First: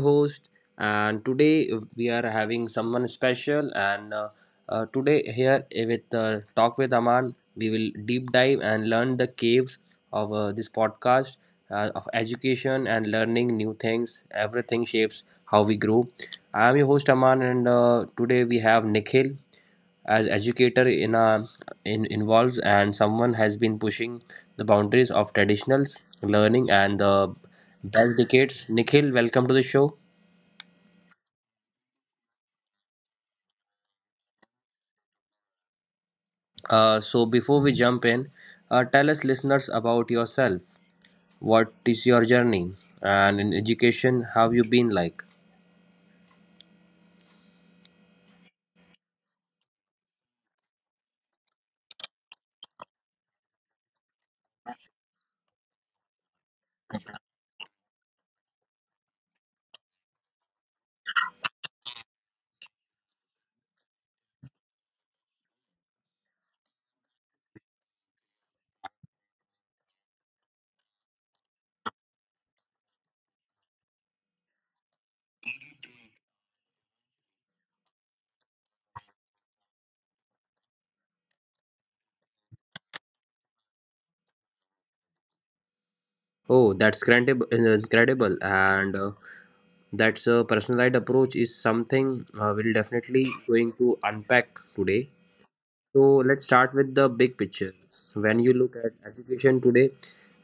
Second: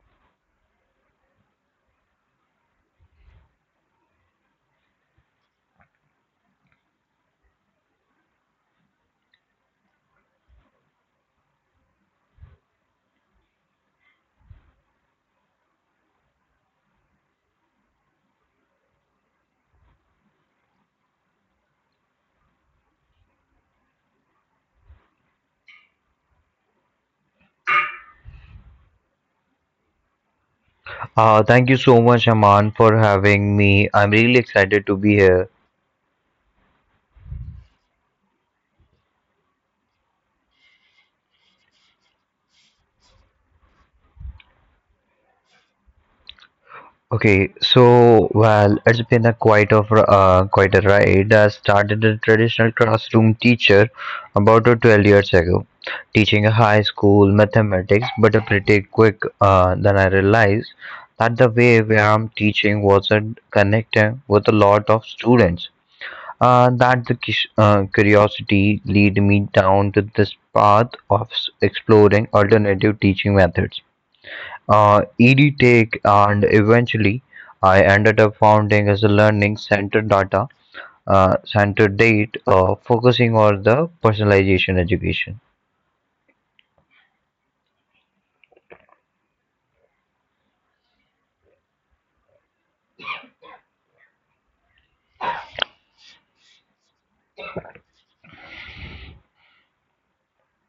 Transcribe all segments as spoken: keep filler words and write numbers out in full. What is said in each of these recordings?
host, and today we are having someone special. And uh, uh, Today here with uh, Talk with Aman, we will deep dive and learn the caves of uh, this podcast uh, of education and learning new things. Everything shapes how we grow. I am your host Aman, and uh, today we have Nikhil as educator in a in involves and someone has been pushing the boundaries of traditionals learning and the best decades. Nikhil, welcome to the show. Uh, thank you so much, Aman, for having me. I'm really excited to be here. Uh, so, before we jump in, uh, tell us listeners about yourself. What is your journey? And in education, how have you been like? Okay, so well, it's been a quite of uh, quite a ride. I started a traditional classroom teacher about uh, twelve years ago, teaching a high school mathematics. But uh, pretty quick, uh, then I realized that the way where I'm teaching wasn't connecting with a lot of students. Ah, that the cus- uh, curiosity lead me down to this path of s- exploring alternative teaching methods. Uh, EdTech and eventually I ended up founding as a learning center data uh, center date uh, focusing on the personalization education. Oh, that's incredible, incredible. And uh, That's a personalized approach is something uh, we'll definitely going to unpack today. So let's start with the big picture. When you look at education today,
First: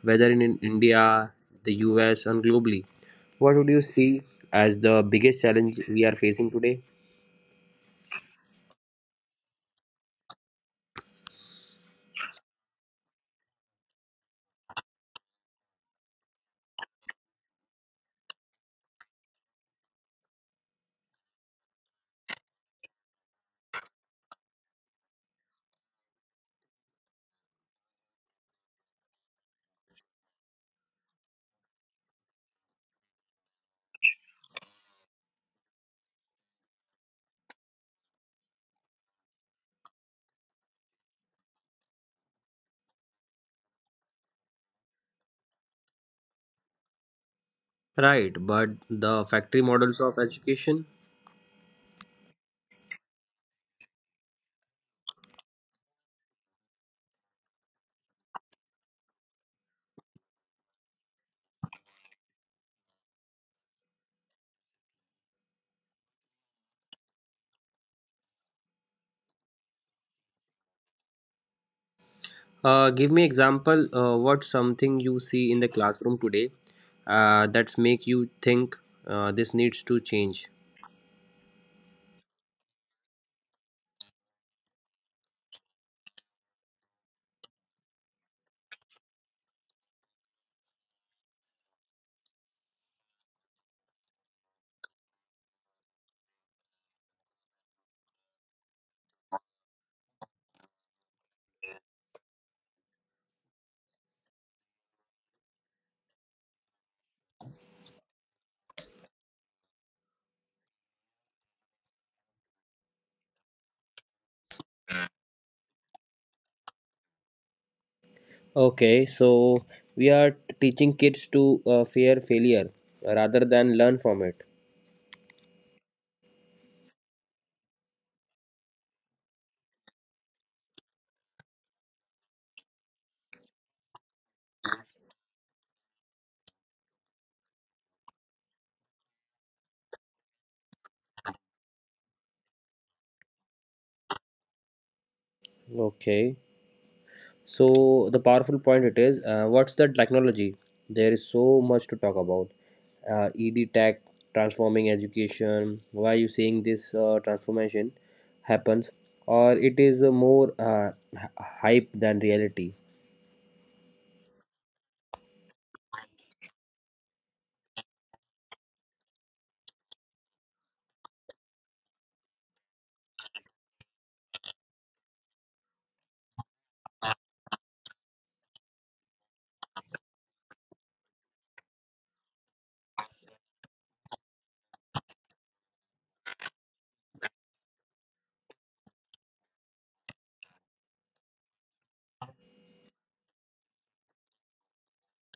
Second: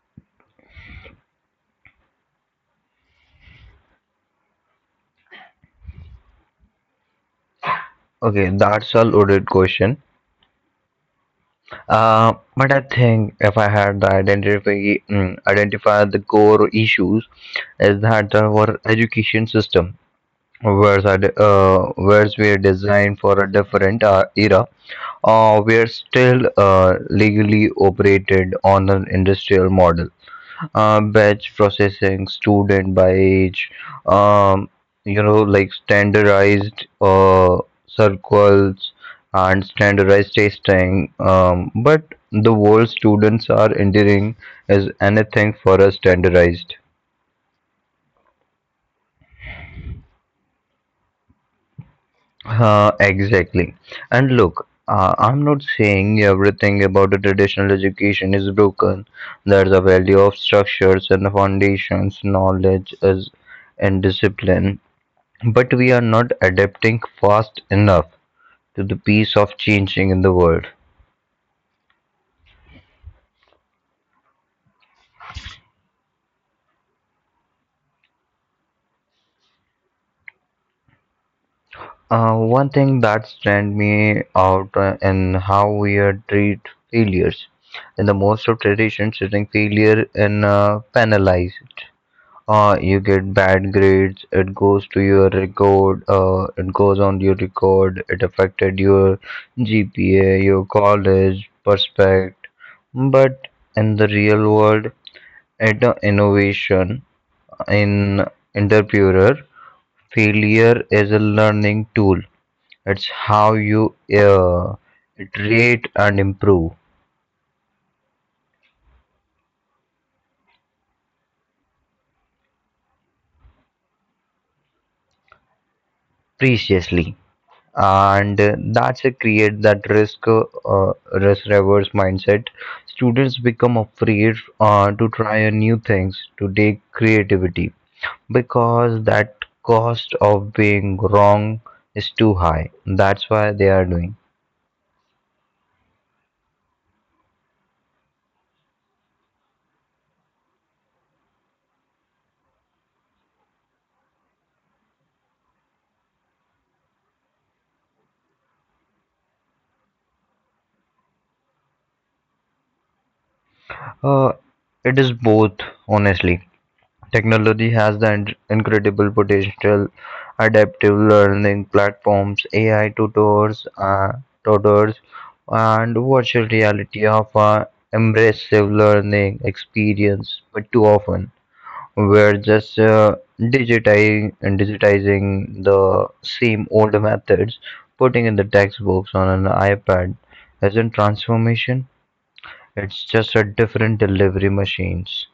whether in in India, the U S, and globally, what would you see as the biggest challenge we are facing today? Okay, that's a loaded question. Uh, but I think if I had the identify mm, identify the core issues is that our education system words are de- uh, words were designed for a different uh, era, uh, were still uh, legally operated on an industrial model, uh, batch processing student by age, um, you know like standardized uh, circles and standardized testing, um, but the world students are entering is anything for a standardized. Right, but the factory models of education. Uh, exactly. And look, uh, I'm not saying everything about the traditional education is broken. There's a value of structures and foundations, knowledge is, and discipline. But we are not adapting fast enough to the pace of changing in the world. Uh, give me example. Uh, what something you see in the classroom today uh, that's make you think uh, this needs to change? Uh, one thing that stand me out, uh, in how we are treat failures. In the most of traditions, treating failure in uh, penalized. Uh, you get bad grades, it goes to your record uh, it goes on your record, it affected your G P A, your college prospect. But in the real world, at the innovation in entrepreneur, failure is a learning tool. It's how you uh, iterate and improve Okay, so we are teaching kids to uh, fear failure rather than learn from it. preciously. And that's a create that risk uh, risk reverse mindset. Students become afraid uh, to try a new things, to take creativity, because that cost of being wrong is too high. That's why they are doing. Okay. So the powerful point it is, uh, what's the technology? There is so much to talk about. Uh, ED tech transforming education. Why you saying this uh, transformation happens, or it is uh, more uh, h- hype than reality? uh, it is both, honestly. Technology has the incredible potential: adaptive learning platforms, A I tutors, uh, tutors, and virtual reality offer immersive learning experience. But too often we're just uh, digitizing and digitizing the same old methods. Putting in the textbooks on an iPad isn't transformation. It's just a different delivery machines.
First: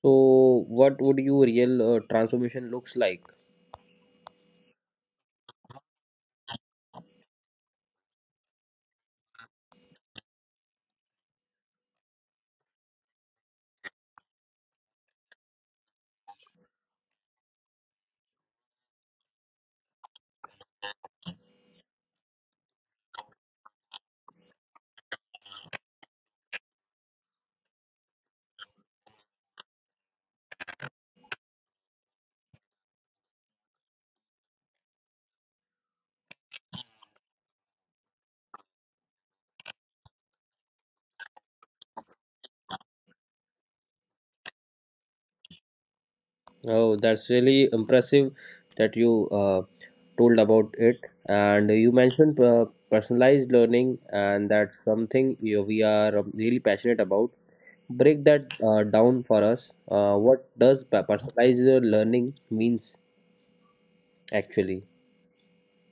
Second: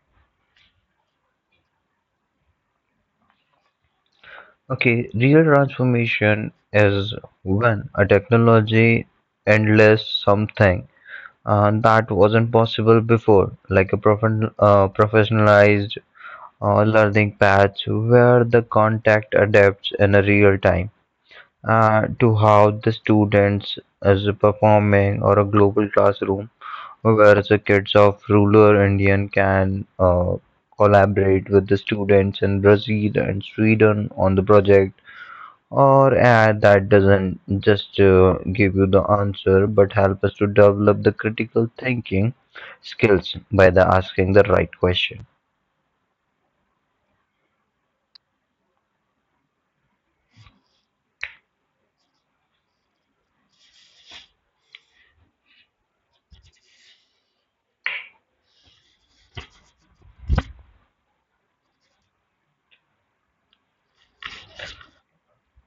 So what would your real uh, transformation looks like? Okay, real transformation is when a technology endless something uh, that wasn't possible before, like a profession uh, professionalized uh, learning path where the contact adapts in a real time, uh, to how the students is performing, or a global classroom where the kids of rural Indian can uh, collaborate with the students in Brazil and Sweden on the project, or ad that doesn't just uh, give you the answer but help us to develop the critical thinking skills by the asking the right question. Oh, that's really impressive that you uh, told about it, and you mentioned uh, personalized learning, and that's something you we are um, really passionate about break that uh, down for us. Uh, what does pe- personalized learning means actually?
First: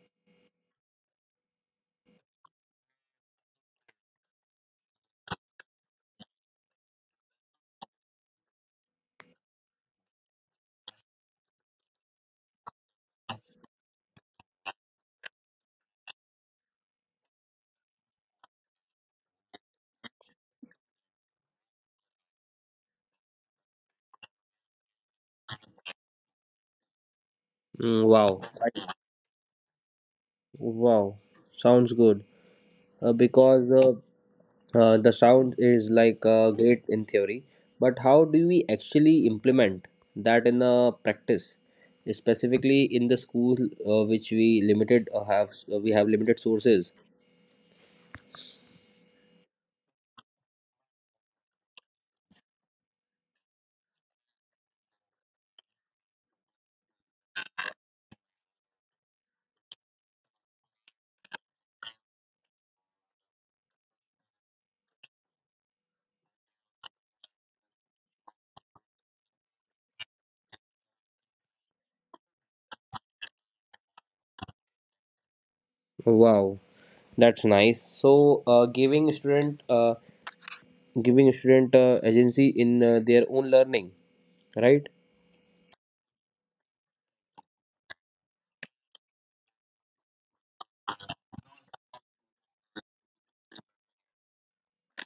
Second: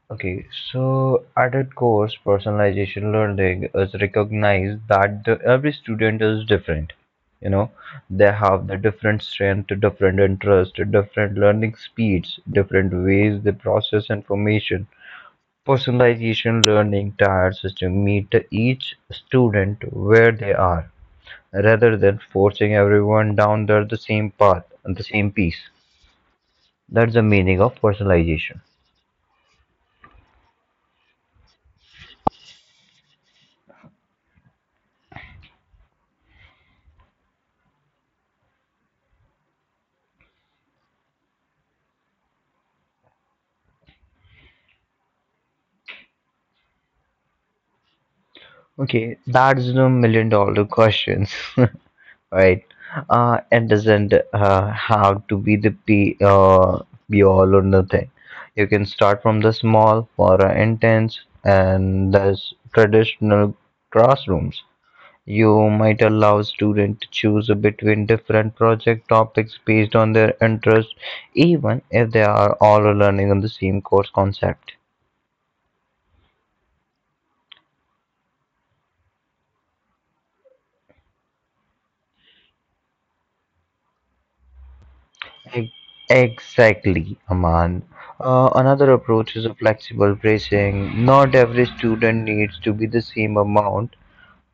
Okay, so at its core, personalization learning is recognized that the, every student is different. You know, they have the different strength, different interest, different learning speeds, different ways they process information. Personalization learning tiered systems meet each student where they are, rather than forcing everyone down the the same path, and the same piece. That's the meaning of Mm, wow, personalization. wow, sounds good. Uh, because uh, uh, The sound is like uh, great in theory, but how do we actually implement that in uh, practice? Specifically in the school, uh, which we limited uh, have uh, we have limited sources. Okay, that's the million dollar questions, right? Uh, it doesn't uh, have to be the be, uh, be all or nothing. You can start from the small, more intense, and the traditional classrooms. You might allow students to choose between different project topics based on their interests, even if they are all learning on the same course concept. Wow, that's nice. So, uh, giving student uh, giving student uh, agency in uh, their own learning, right? Ex- Exactly, Aman. Uh, another approach is a flexible bracing. Not every student needs to be the same amount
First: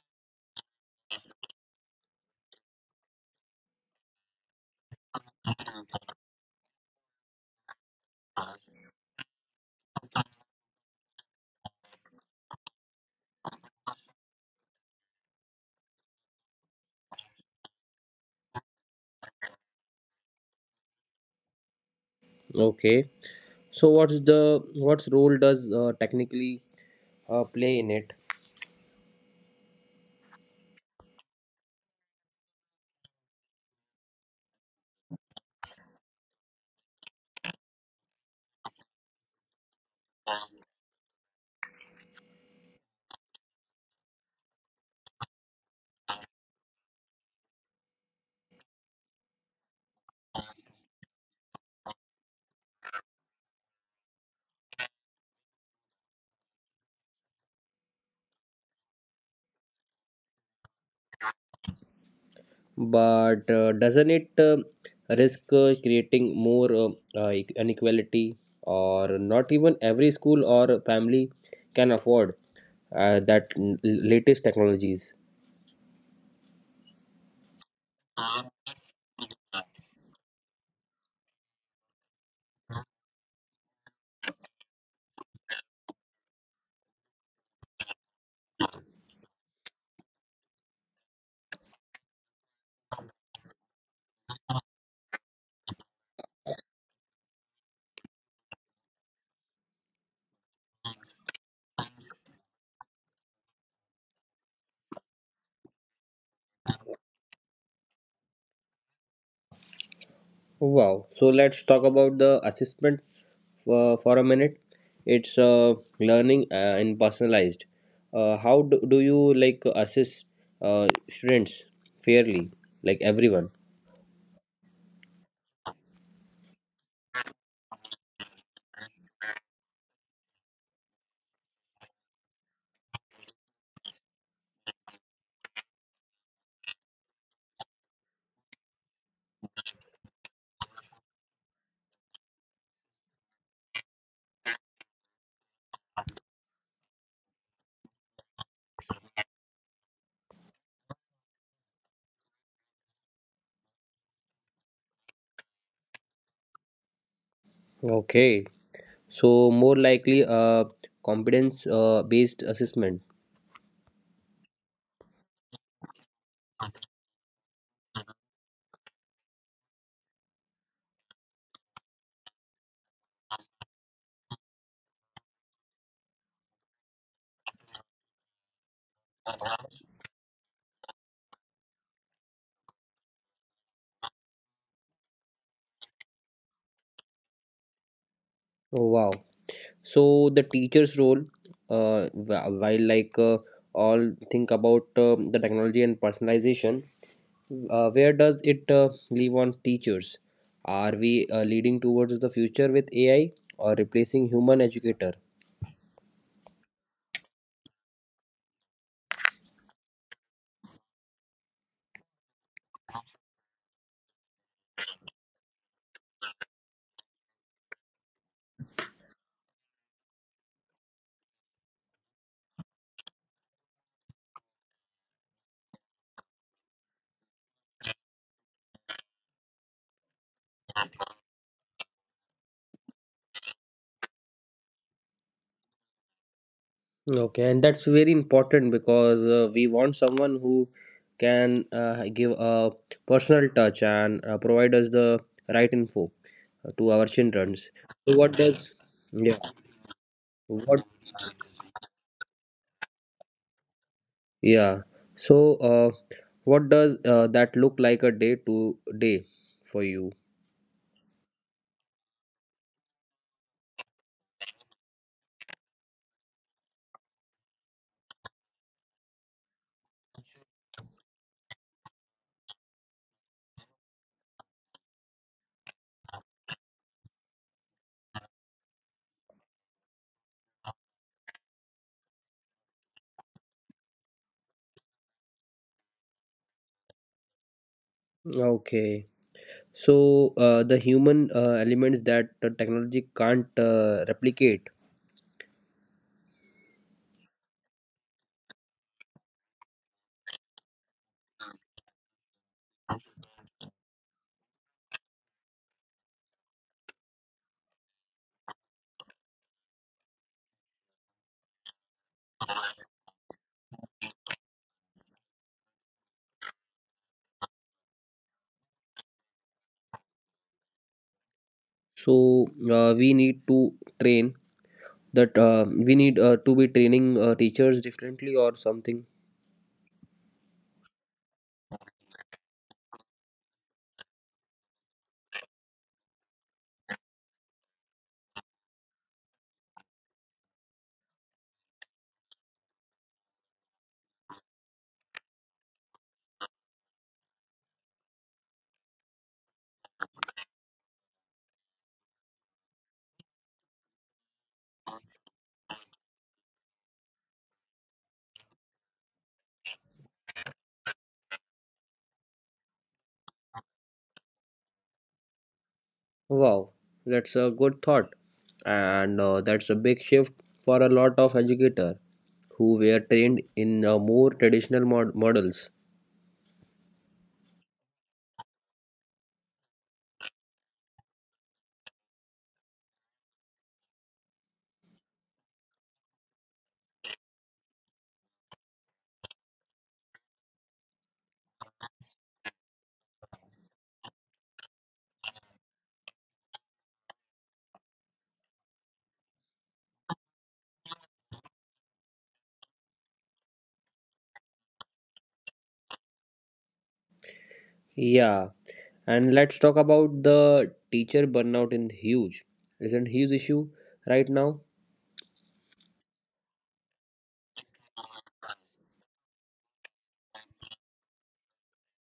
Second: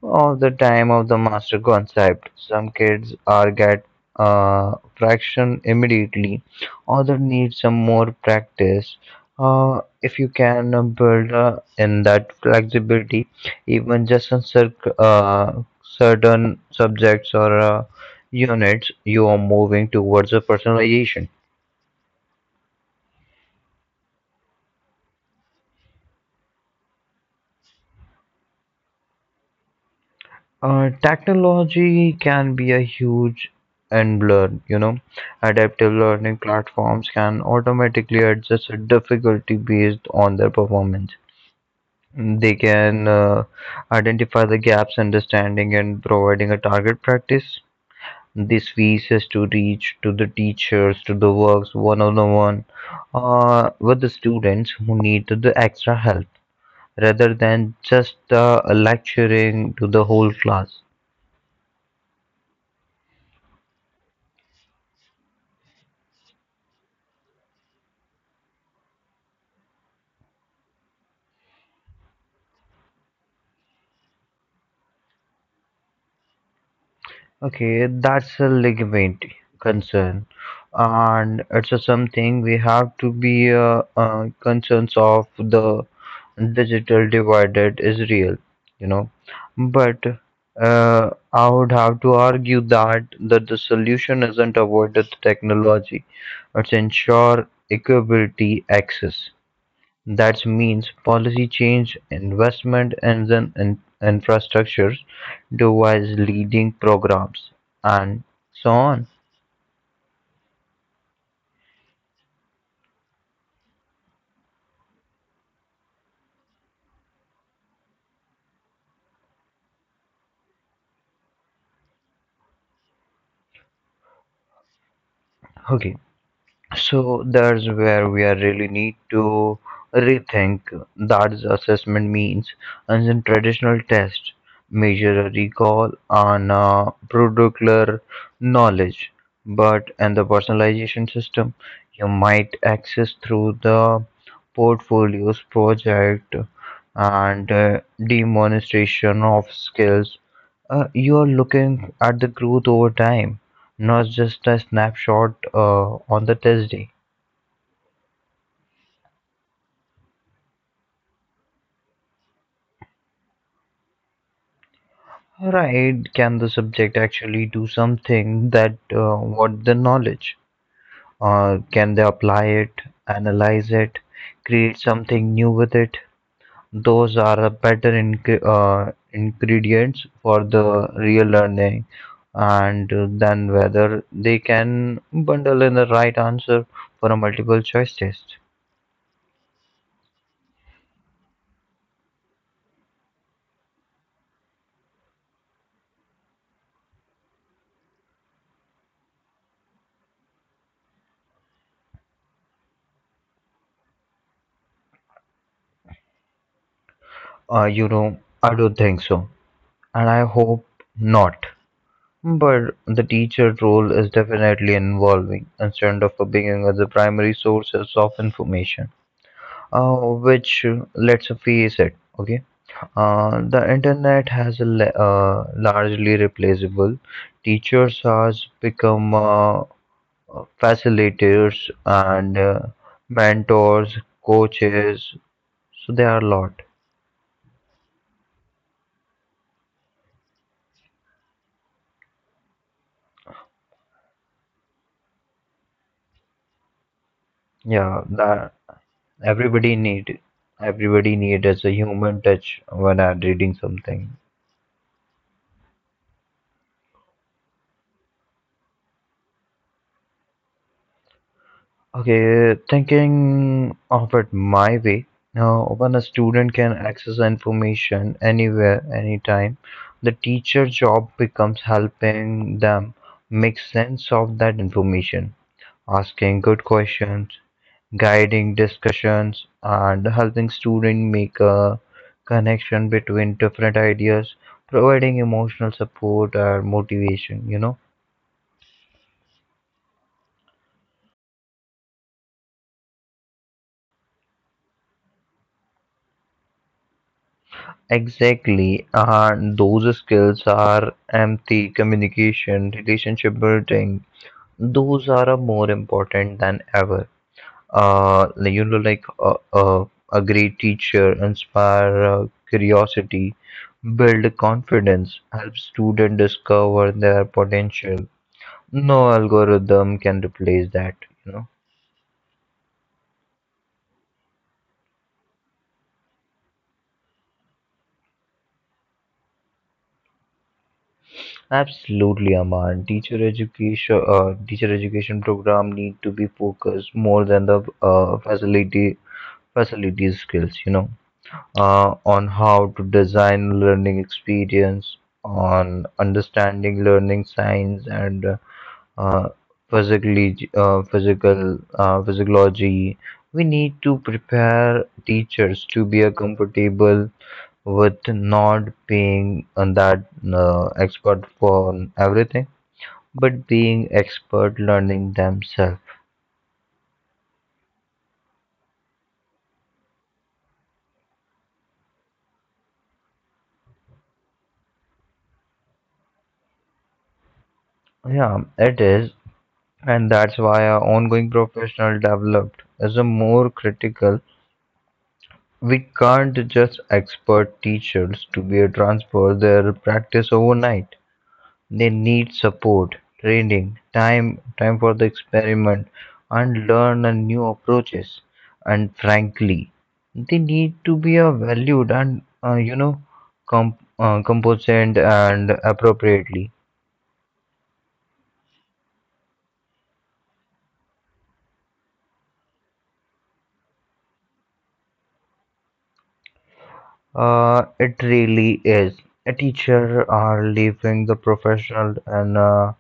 of the time of the master concept. Some kids are get uh, fraction immediately, other need some more practice. Uh, if you can uh, build uh, in that flexibility, even just on cer- uh, certain subjects or uh, units, you are moving towards a personalization. Okay, so what's the what's role does uh, technically uh, play in it? Uh, technology can be a huge enabler, you know. Adaptive learning platforms can automatically adjust a difficulty based on their performance. They can uh, identify the gaps, understanding, and providing a target practice. This feeds to reach to the teachers, to the works, one on one, uh, with the students who need the extra help, rather than just uh, lecturing to the whole class. But uh, doesn't it uh, risk uh, creating more uh, uh, e-, inequality or not even every school or family can afford uh, that l- latest technologies? Okay, that's a ligament concern, and it's a something we have to be uh, uh, concerns of. The digital divided is real, you know. But uh, I would have to argue that that the solution isn't avoided technology, it's ensure equability access. That means policy change, investment in the infrastructure, device leading programs, and so on. Wow. So let's talk about the assessment for, for a minute. It's uh, learning uh, and personalized. Uh, how do, do you like assess uh, students fairly, like everyone? Okay, so that's where we are really need to rethink that assessment means. And in traditional test, measure a recall on a particular knowledge, but in the personalization system, you might access through the portfolios project and uh, demonstration of skills. Uh, you are looking at the growth over time, not just a snapshot uh, on the test day. Okay. So more likely uh, competence uh, based assessment. Right? Can the subject actually do something that uh, what the knowledge? Uh, can they apply it, analyze it, create something new with it? Those are the better inc- uh, ingredients for the real learning, and uh, then whether they can bundle in the right answer for a multiple choice test. Oh, wow. So the teacher's role, uh, wh- while like uh, all think about um the technology and personalization, uh, where does it uh, leave on teachers? Are we uh, leading towards the future with ai or replacing human educator? Uh, you know, I don't think so, and I hope not. But the teacher role is definitely involving instead of being the primary sources of information, uh, which uh, let's face it, okay, uh, the internet has a le- uh, largely replaceable. Teachers has become uh, facilitators and uh, mentors, coaches. So there are a lot. Okay, and that's very important because uh, we want someone who can uh, give a personal touch and uh, provide us the right info uh, to our Yeah, children. that So what does everybody yeah? need. Everybody need What? as a human touch when I'm reading something. Yeah. So, uh, what does uh, that look like a day to day for you? Okay, thinking of it my way, now when a student can access information anywhere, anytime, the teacher job becomes helping them make sense of that information, asking good questions, guiding discussions, and helping student make a connection between different ideas, providing emotional support or motivation, you know. Okay. So, uh, the human uh, elements that the technology can't uh, replicate. Exactly, and those skills are empathy, communication, relationship building. Those are uh, more important than ever. Uh, like, you know, like uh, uh, a great teacher inspire uh, curiosity, build confidence, help student discover their potential. No algorithm can replace that. You know. So, uh, we need to train that uh, we need uh, to be training uh, teachers differently or something. Absolutely, Aman. Teacher education, uh, teacher education program need to be focused more than the uh, facility facility skills. You know, uh, on how to design learning experience, on understanding learning science, and uh, uh, physically, uh, physical, uh, physiology. We need to prepare teachers to be uh, comfortable with not being on that uh, expert for everything, but being expert learning themselves. Wow, that's a good thought, and uh, that's a big shift for a lot of educators who were trained in uh, more traditional mod- models. Yeah, it is, and that's why our ongoing professional developed is a more critical. We can't just expert teachers to be a transfer their practice overnight. They need support, training, time time for the experiment and learn a new approaches. And frankly, they need to be uh, valued and uh, you know com- uh, competent and appropriately. Yeah. And let's talk about the teacher burnout in huge. Isn't huge issue right now? Uh, it really is. A teacher are leaving the professional and uh,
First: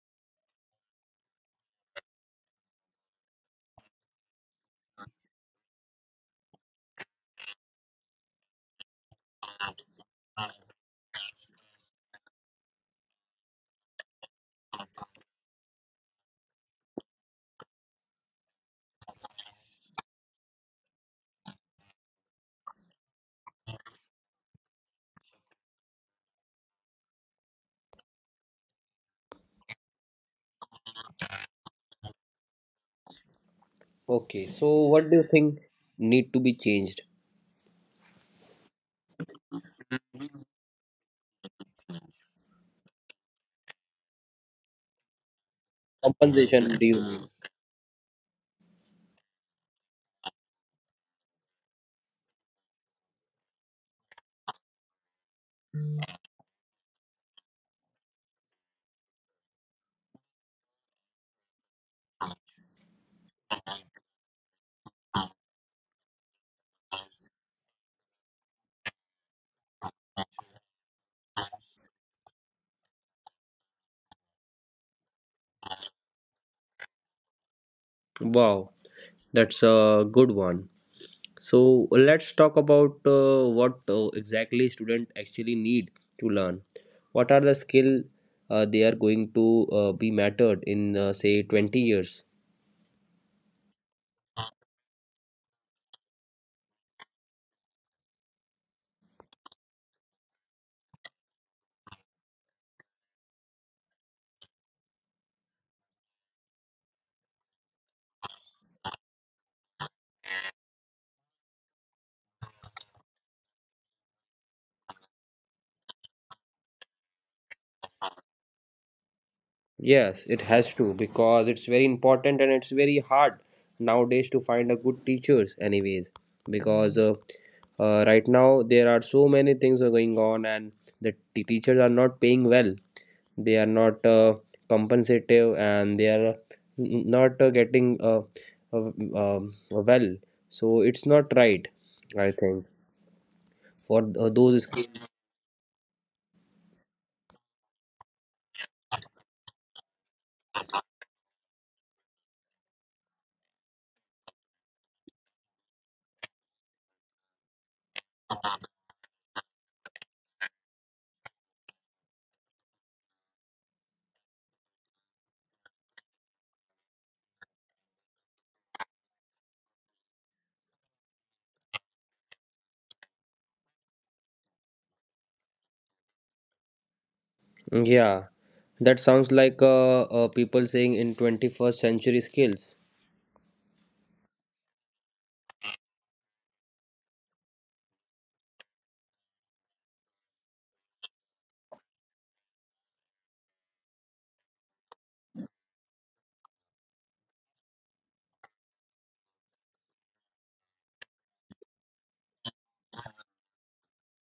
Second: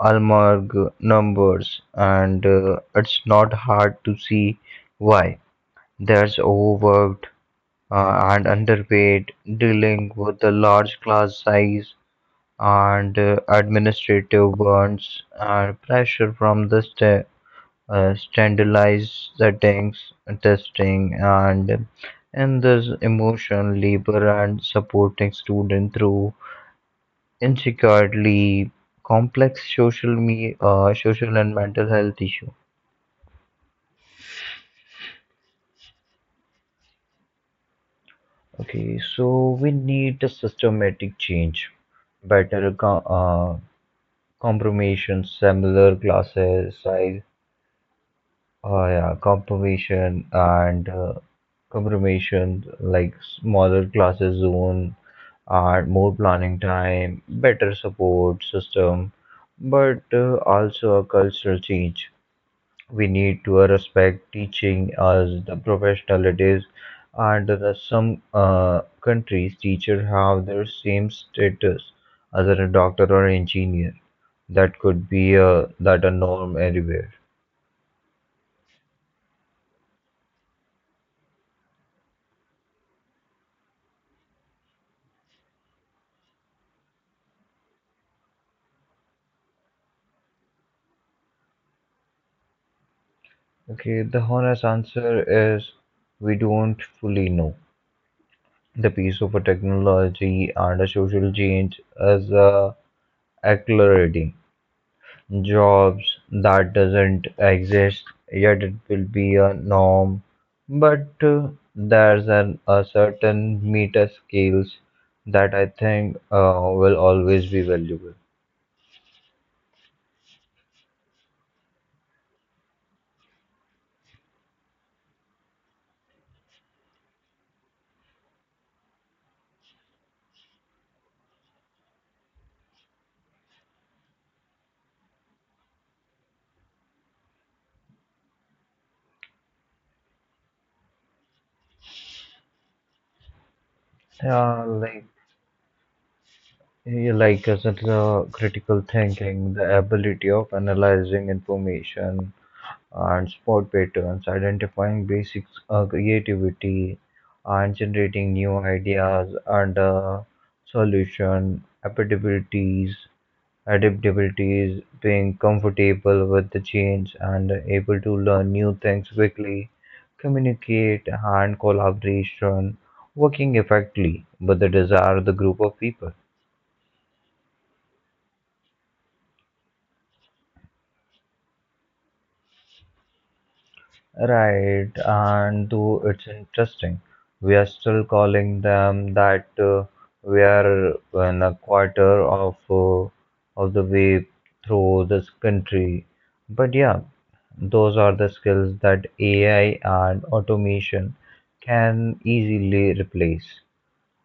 almag numbers, and uh, it's not hard to see why. There's overworked uh, and underpaid, dealing with the large class size and uh, administrative burdens and pressure from the sta- uh, standardized settings, testing, and and this emotion, labor, and supporting student through intricately complex social me uh, social and mental health issue. Okay, so what do you think need to be changed? Okay, so we need a systematic change, better acco- uh, Confirmation, similar Compensation. Do classes, size, due. uh, yeah, confirmation and uh, confirmation like smaller classes zone and more planning time, better support system, but uh, also a cultural change. We need to uh, respect teaching as the professional it is, and there are some uh, countries teachers have their same status as a doctor or engineer. That could be uh, that a norm anywhere. Wow, that's a good one. So let's talk about uh, what uh, exactly student actually need to learn. What are the skill uh, they are going to uh, be mattered in uh, say twenty years? Okay, the honest answer is we don't fully know. The piece of a technology and a social change is uh, accelerating. Jobs that doesn't exist yet it will be a norm, but uh, there's an a certain meta skills that I think uh, will always be valuable. Yes, it has to because it's very important and it's very hard nowadays to find a good teachers anyways because uh, uh, right now there are so many things are going on and the t- teachers are not paying well. They are not uh, compensative and they are n- not uh, getting uh, uh, um, uh, well. So it's not right, I think, for th- uh, those yeah like skills. yeah, like as a critical thinking, the ability of analyzing information and spot patterns, identifying basics, uh, creativity and generating new ideas, and uh, solution adaptabilities, adaptabilities, being comfortable with the change and able to learn new things quickly, communicate and collaboration, working effectively with the desired group of people. Yeah, that sounds like uh, uh, people saying in twenty-first century skills. Right, and though it's interesting, we are still calling them that, uh, we are in a quarter of uh, of the way through this country. But yeah, those are the skills that A I and automation can easily replace.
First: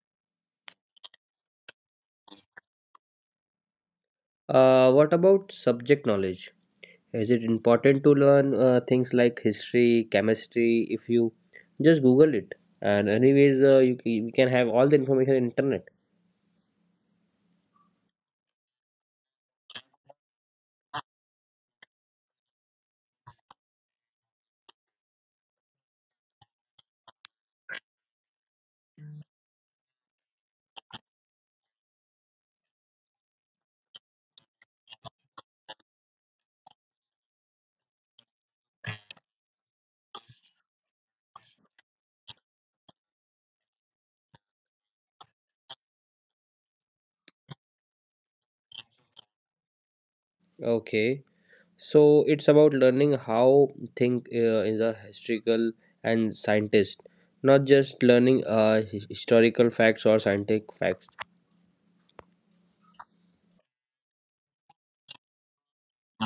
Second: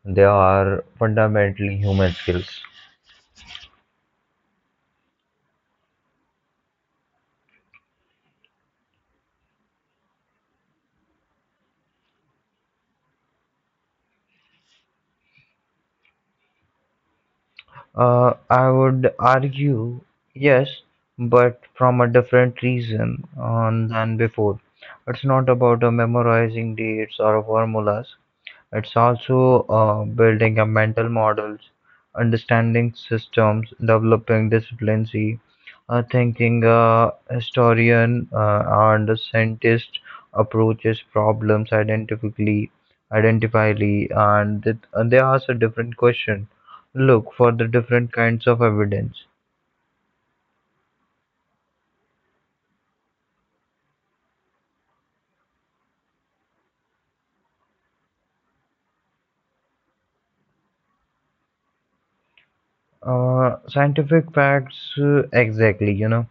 They are fundamentally human skills. Uh, what about subject knowledge? Is it important to learn uh, things like history, chemistry? If you just Google it, and anyways, uh, you, c- you can have all the information in internet. Uh, I would argue yes, but from a different reason on than before. It's not about uh, memorizing dates or formulas. It's also uh, building up mental models, understanding systems, developing disciplines, uh, thinking a historian uh, and a scientist approaches problems identically, identically, and, it, and they ask a different question. Look for the different kinds of evidence. Okay, so it's about learning how think uh, is a historical and scientist, not just learning uh, his- historical facts or scientific facts. Uh, scientific facts, uh, exactly, you know,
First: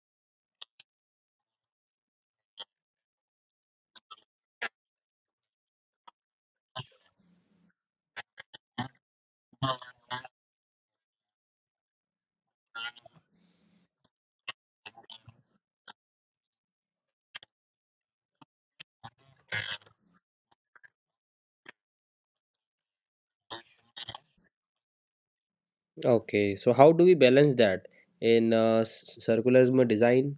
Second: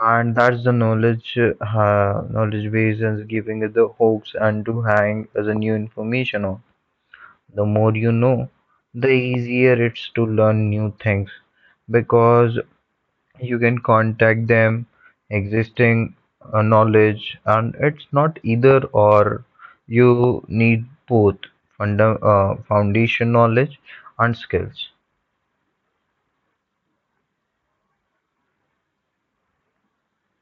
and that's the knowledge, uh, ha- knowledge base is giving it the hopes and to hang as a new information on. The more you know, the easier it's to learn new things because you can contact them, existing uh, knowledge, and it's not either or. You need both funda- uh, foundation knowledge and skills. Okay, so how do we balance that in uh, s- circular design?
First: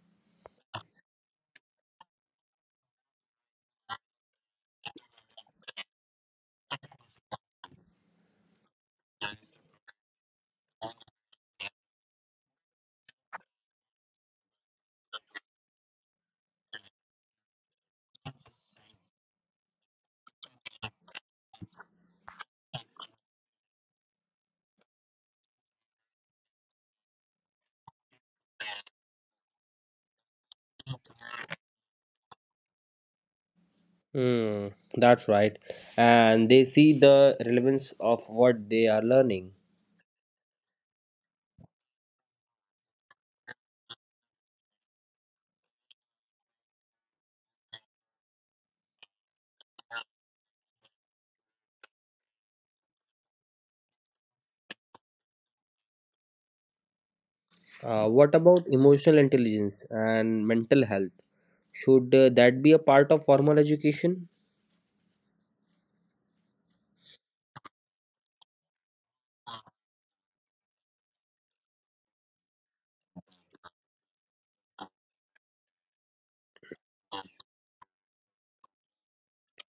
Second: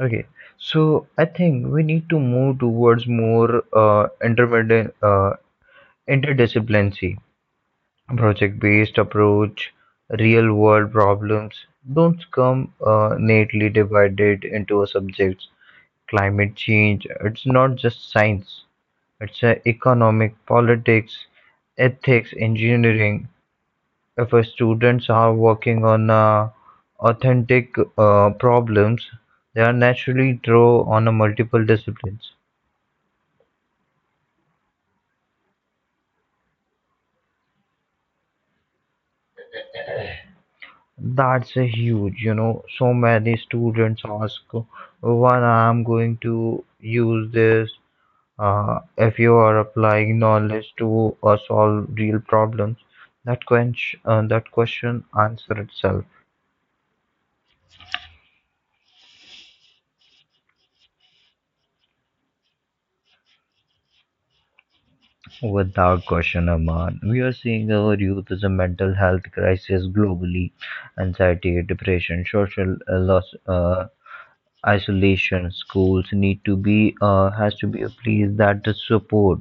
Okay, so I think we need to move towards more uh, intermedi- uh, interdisciplinary, project-based approach. Real-world problems don't come uh, neatly divided into subjects. Climate change, it's not just science. It's a economic, politics, ethics, engineering if uh, students are working on uh, authentic uh, problems, they are naturally draw on a multiple disciplines. Mm, that's right. And they see the relevance of what they are learning. That's a huge, you know, so many students ask, when I'm going to use this, uh, if you are applying knowledge to uh, solve real problems, that, quench uh, that question answer itself. Uh, what about emotional intelligence and mental health? Should uh, that be a part of formal education? Without question, Aman, we are seeing our youth as a mental health crisis globally. Anxiety, depression, social uh, loss, uh, isolation. Schools need to be uh, has to be a place that does support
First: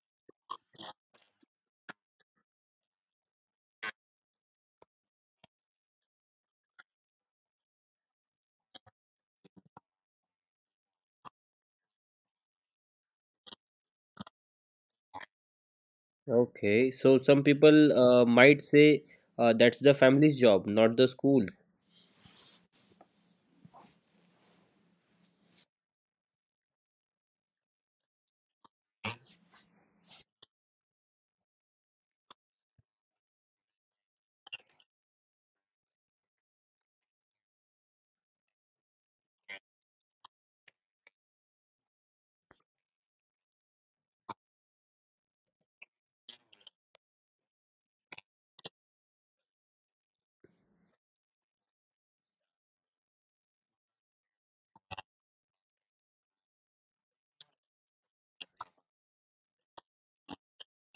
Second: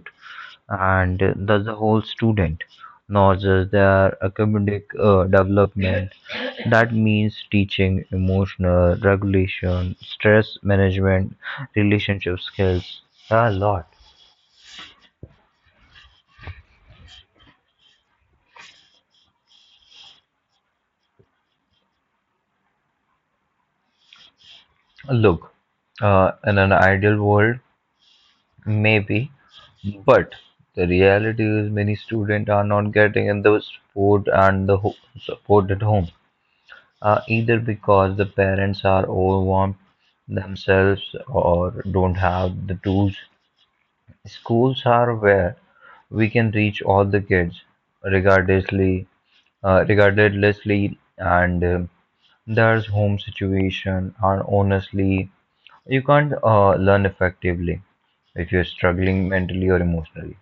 and does the whole student, not just their academic uh, development. That means teaching emotional regulation, stress management, relationship skills, a lot. Okay, so some people uh, might say uh, that's the family's job, not the school. Look, uh, in an ideal world, maybe, but the reality is many students are not getting in the support and the ho- support at home, uh, either because the parents are overwhelmed themselves or don't have the tools. Schools are where we can reach all the kids, regardlessly, uh, regardlessly, and um there's home situation, and honestly. You can't uh, learn effectively if you're struggling mentally or emotionally.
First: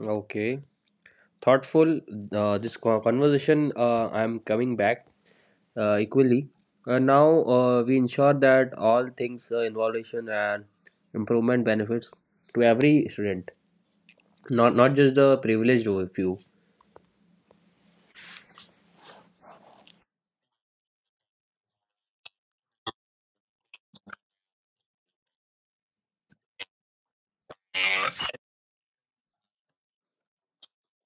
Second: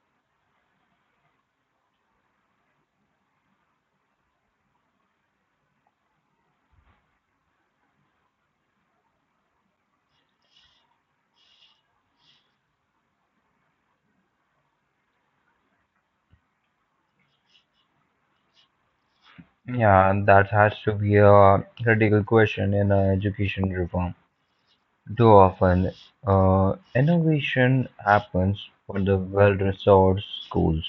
Okay, thoughtful. Uh, this co- conversation, uh, I'm coming back uh, equally. And now uh, we ensure that all things uh, innovation and improvement benefits to every student, not not just the privileged few. Yeah, that has to be a critical question in uh, education reform. Too often, uh, innovation happens for the well-resourced schools,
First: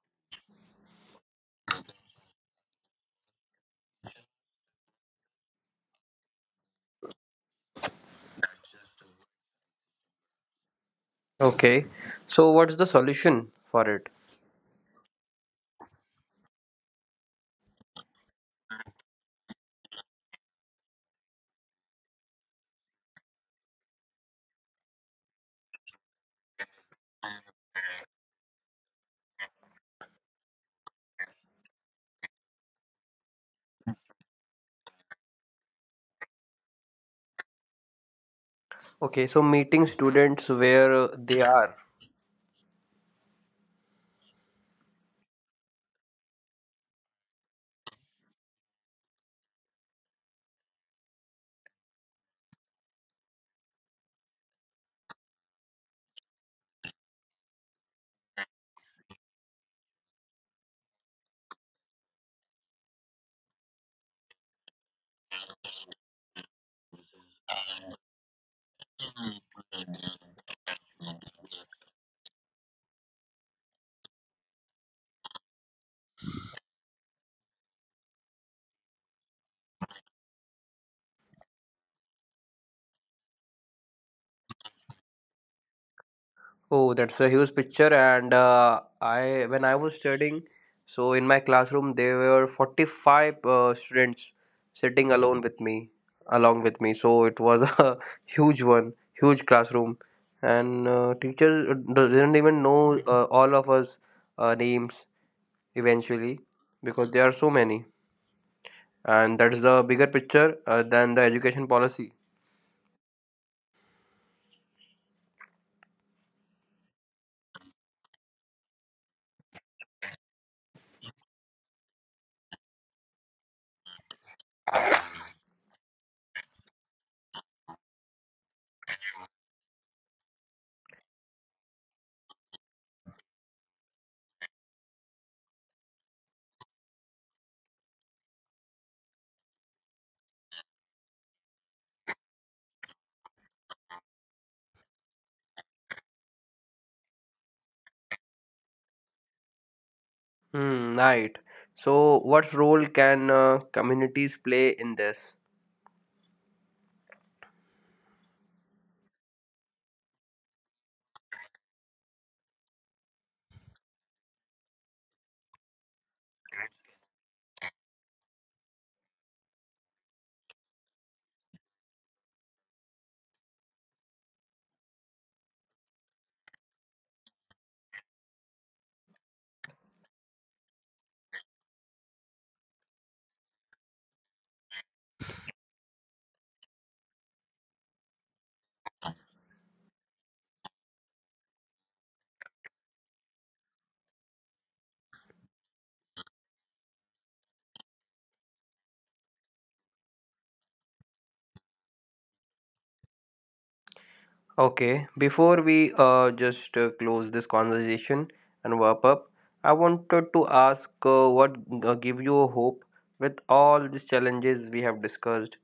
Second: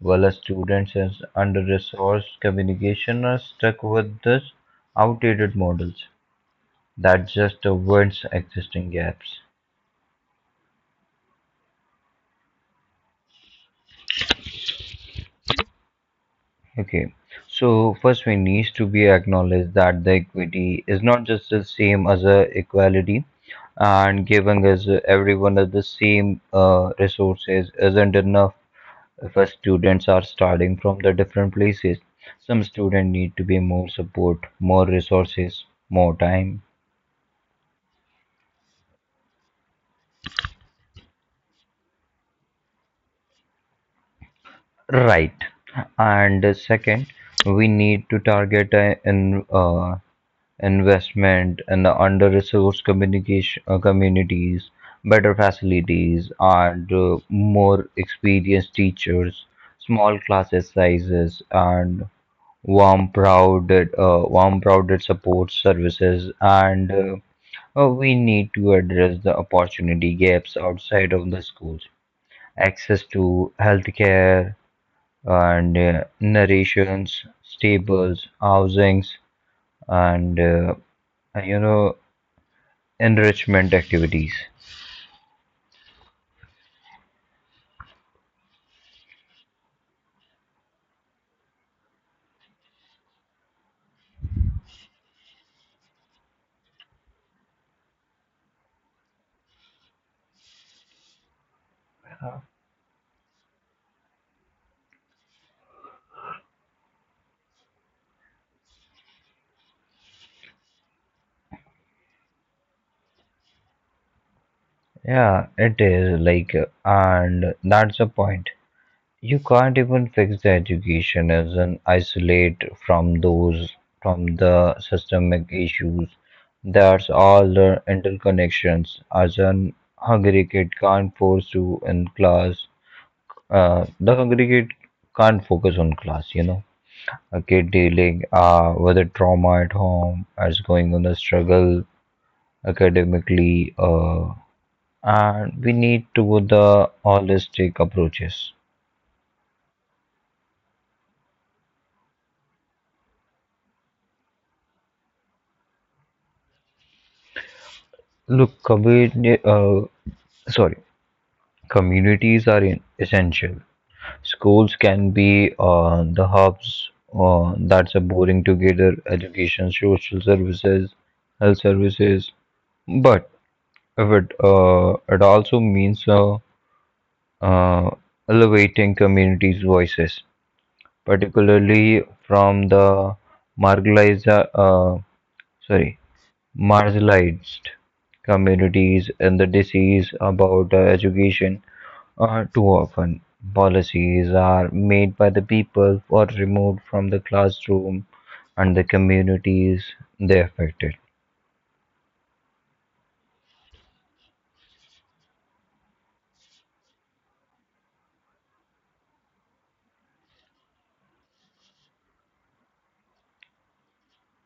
while the students in under-resourced communication are stuck with these outdated models that just avoids existing gaps. Okay, so what's the solution for it? Okay, so first we needs to be acknowledged that the equity is not just the same as a equality and giving us everyone of the same uh, resources isn't enough if our students are starting from the different places. Some students need to be more support, more resources, more time. Okay, so meeting students where uh, they are. Right. And uh, second, we need to target uh, in uh, Investment in the under-resourced communication uh, communities, better facilities, and uh, more experienced teachers, small classes sizes, and warm, crowded, uh, warm, crowded support services, and uh, uh, we need to address the opportunity gaps outside of the schools. Access to healthcare and uh, narrations, stables, housings, and uh, you know enrichment activities. Oh, that's a huge picture. And uh, I, when I was studying, so in my classroom there were forty-five uh, students sitting alone with me, along with me. So it was a huge one, huge classroom, and uh, teacher didn't even know uh, all of us uh, names eventually because there are so many. And that's the bigger picture uh, than the education policy. Yeah, it is like, uh, and that's the point. You can't even fix the education as an isolate from those, from the systemic issues. There's all the interconnections. As an hungry kid can't force you in class, uh, the hungry kid can't focus on class, you know. A kid dealing uh, with a trauma at home, as going on a struggle academically, uh, and we need to go the holistic approaches. Hmm, right. So, what role can uh, communities play in this? Look, community, uh, sorry, communities are in essential. Schools can be uh, the hubs uh, that support together education, social services, health services. But if it uh, it also means uh, uh, elevating communities' voices, particularly from the marginalized, uh, sorry, marginalized communities and the disease about uh, education are too often policies are made by the people or removed from the classroom and the communities they affected. Okay, before we uh, just uh, close this conversation and wrap up, I wanted to ask uh, what uh, give you a hope with all these challenges we have discussed,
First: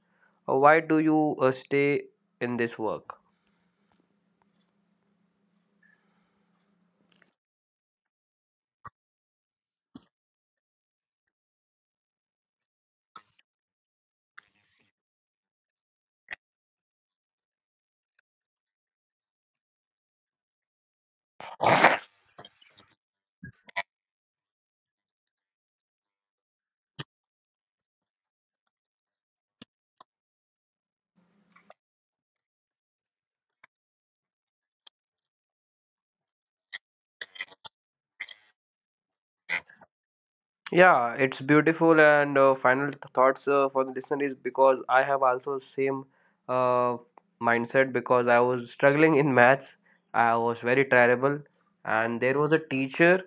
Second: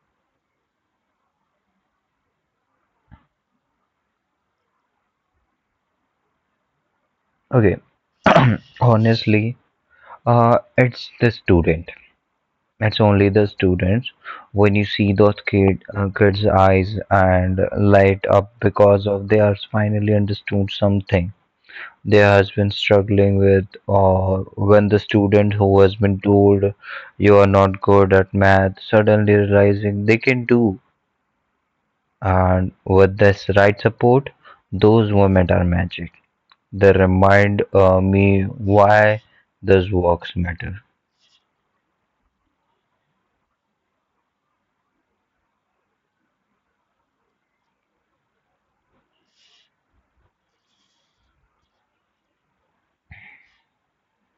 or why do you uh, stay in this work? Okay, honestly, uh, it's the student it's only the students. When you see those kid uh, kids eyes and light up because of they are finally understood something they has been struggling with. Or when the student who has been told you are not good at math suddenly realizing they can do, and with this right support, those moments are magic. They remind uh, me why this works matter. Yeah, it's beautiful. And uh, final th- thoughts uh, for the listener is because I have also same uh, mindset because I was struggling in maths. I was very terrible, and there was a teacher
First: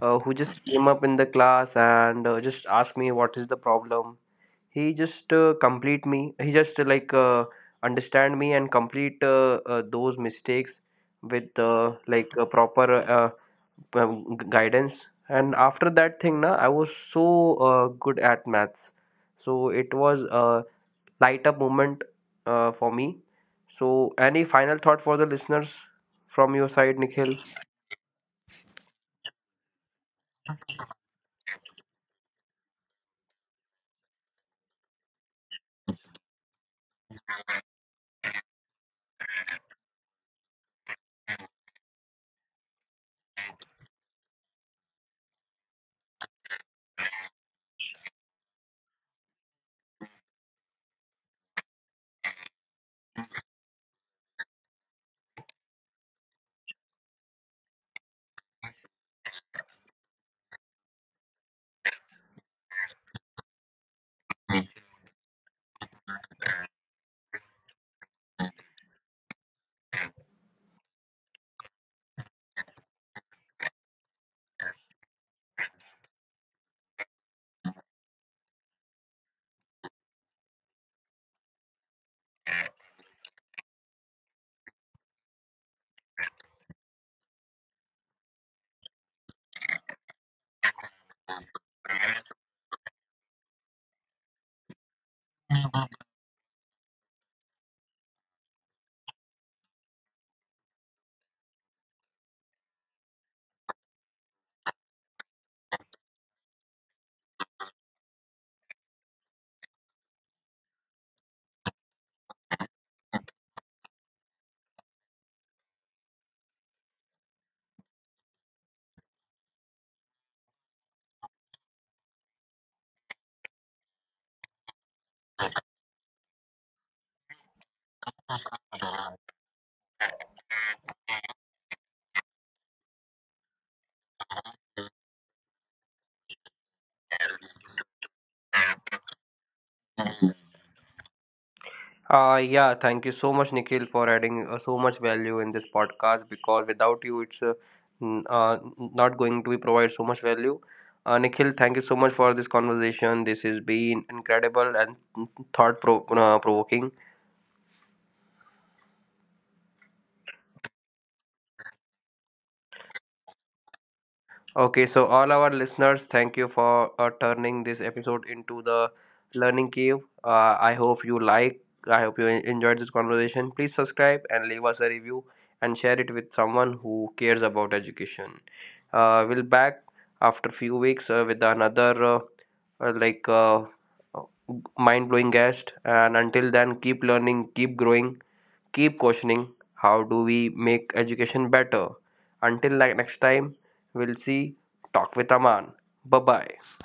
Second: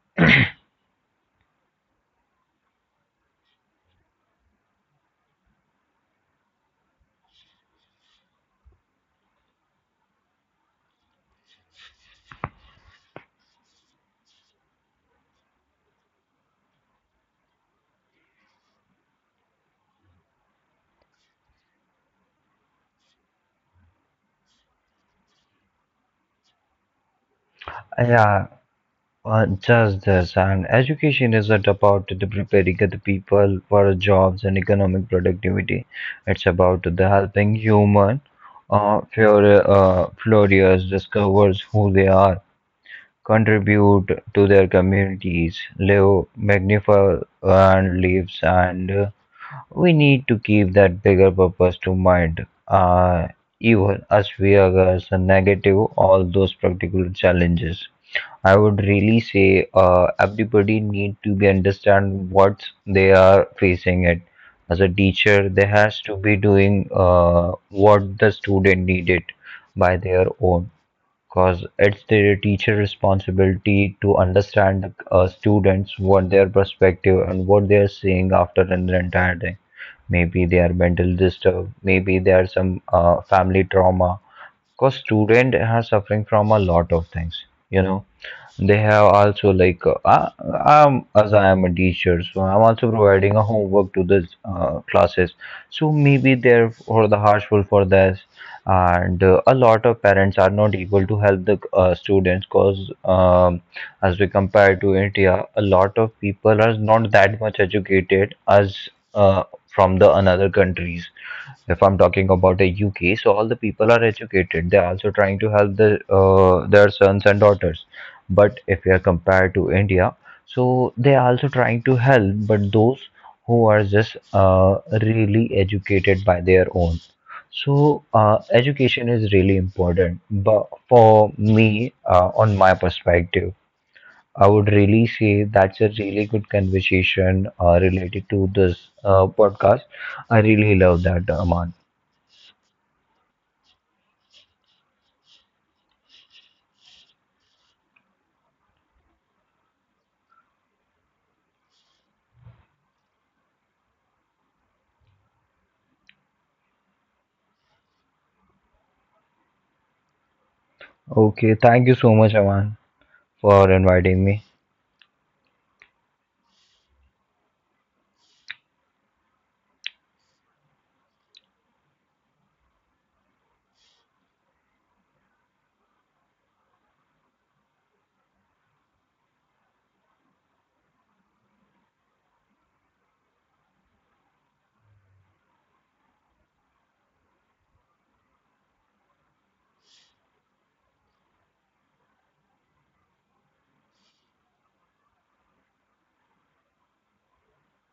uh, who just came up in the class and uh, just asked me what is the problem, he just uh, complete me. He just uh, like uh, understand me and complete uh, uh, those mistakes with uh, like a proper uh, um, g- guidance. And after that thing, na, I was so uh, good at maths. So it was a light up moment uh, for me. So any final thought for the listeners from your side, Nikhil? Yeah. Uh, Just this, and education isn't about the preparing the people for jobs and economic productivity. It's about the helping human uh, flour- uh, flourish, discovers who they are, contribute to their communities, live magnificent lives, and uh, we need to keep that bigger purpose to mind. Uh, even as we are uh, negative all those particular challenges. I would really say uh, everybody need to be understand what they are facing it. As a teacher, they has to be doing uh, what the student needed by their own, because it's the teacher responsibility to understand the uh, students what their perspective and what they are seeing after an entire day. Maybe they are mental disturbed, maybe there are some uh, family trauma. Because student are suffering from a lot of things, you know they have also like uh, I, I'm as I am a teacher, so I'm also providing a homework to the uh, classes. So maybe they're for the harshful for this, and uh, a lot of parents are not able to help the uh, students because um, as we compare to India, a lot of people are not that much educated as uh, from the another countries. If I'm talking about the U K, so all the people are educated. They're also trying to help the, uh, their sons and daughters, but if we are compared to india, so they are also trying to help but those who are just uh, really educated by their own. So uh, education is really important, but for me, uh, on my perspective, I would really say that's a really good conversation uh, related to this uh, podcast. I really love that, Aman. Uh, yeah, thank you so much, Nikhil, for adding uh, so much value in this podcast because without you, it's uh, n- uh, not going to be provide so much value. Uh, Nikhil, thank you so much for this conversation. This has been incredible and thought pro- uh, provoking. Okay, thank you so much, Aman, for inviting me. Okay, so all our listeners, thank you for uh, turning this episode into the learning cave. Uh, I hope you like, I hope you en- enjoyed this conversation. Please subscribe and leave us a review and share it with someone who cares about education. Uh, we'll back after few weeks uh, with another uh, uh, like uh, mind blowing guest. And until then, keep learning, keep growing, keep questioning how do we make education better. Until like next time, we'll see. Talk with Aman. Bye bye.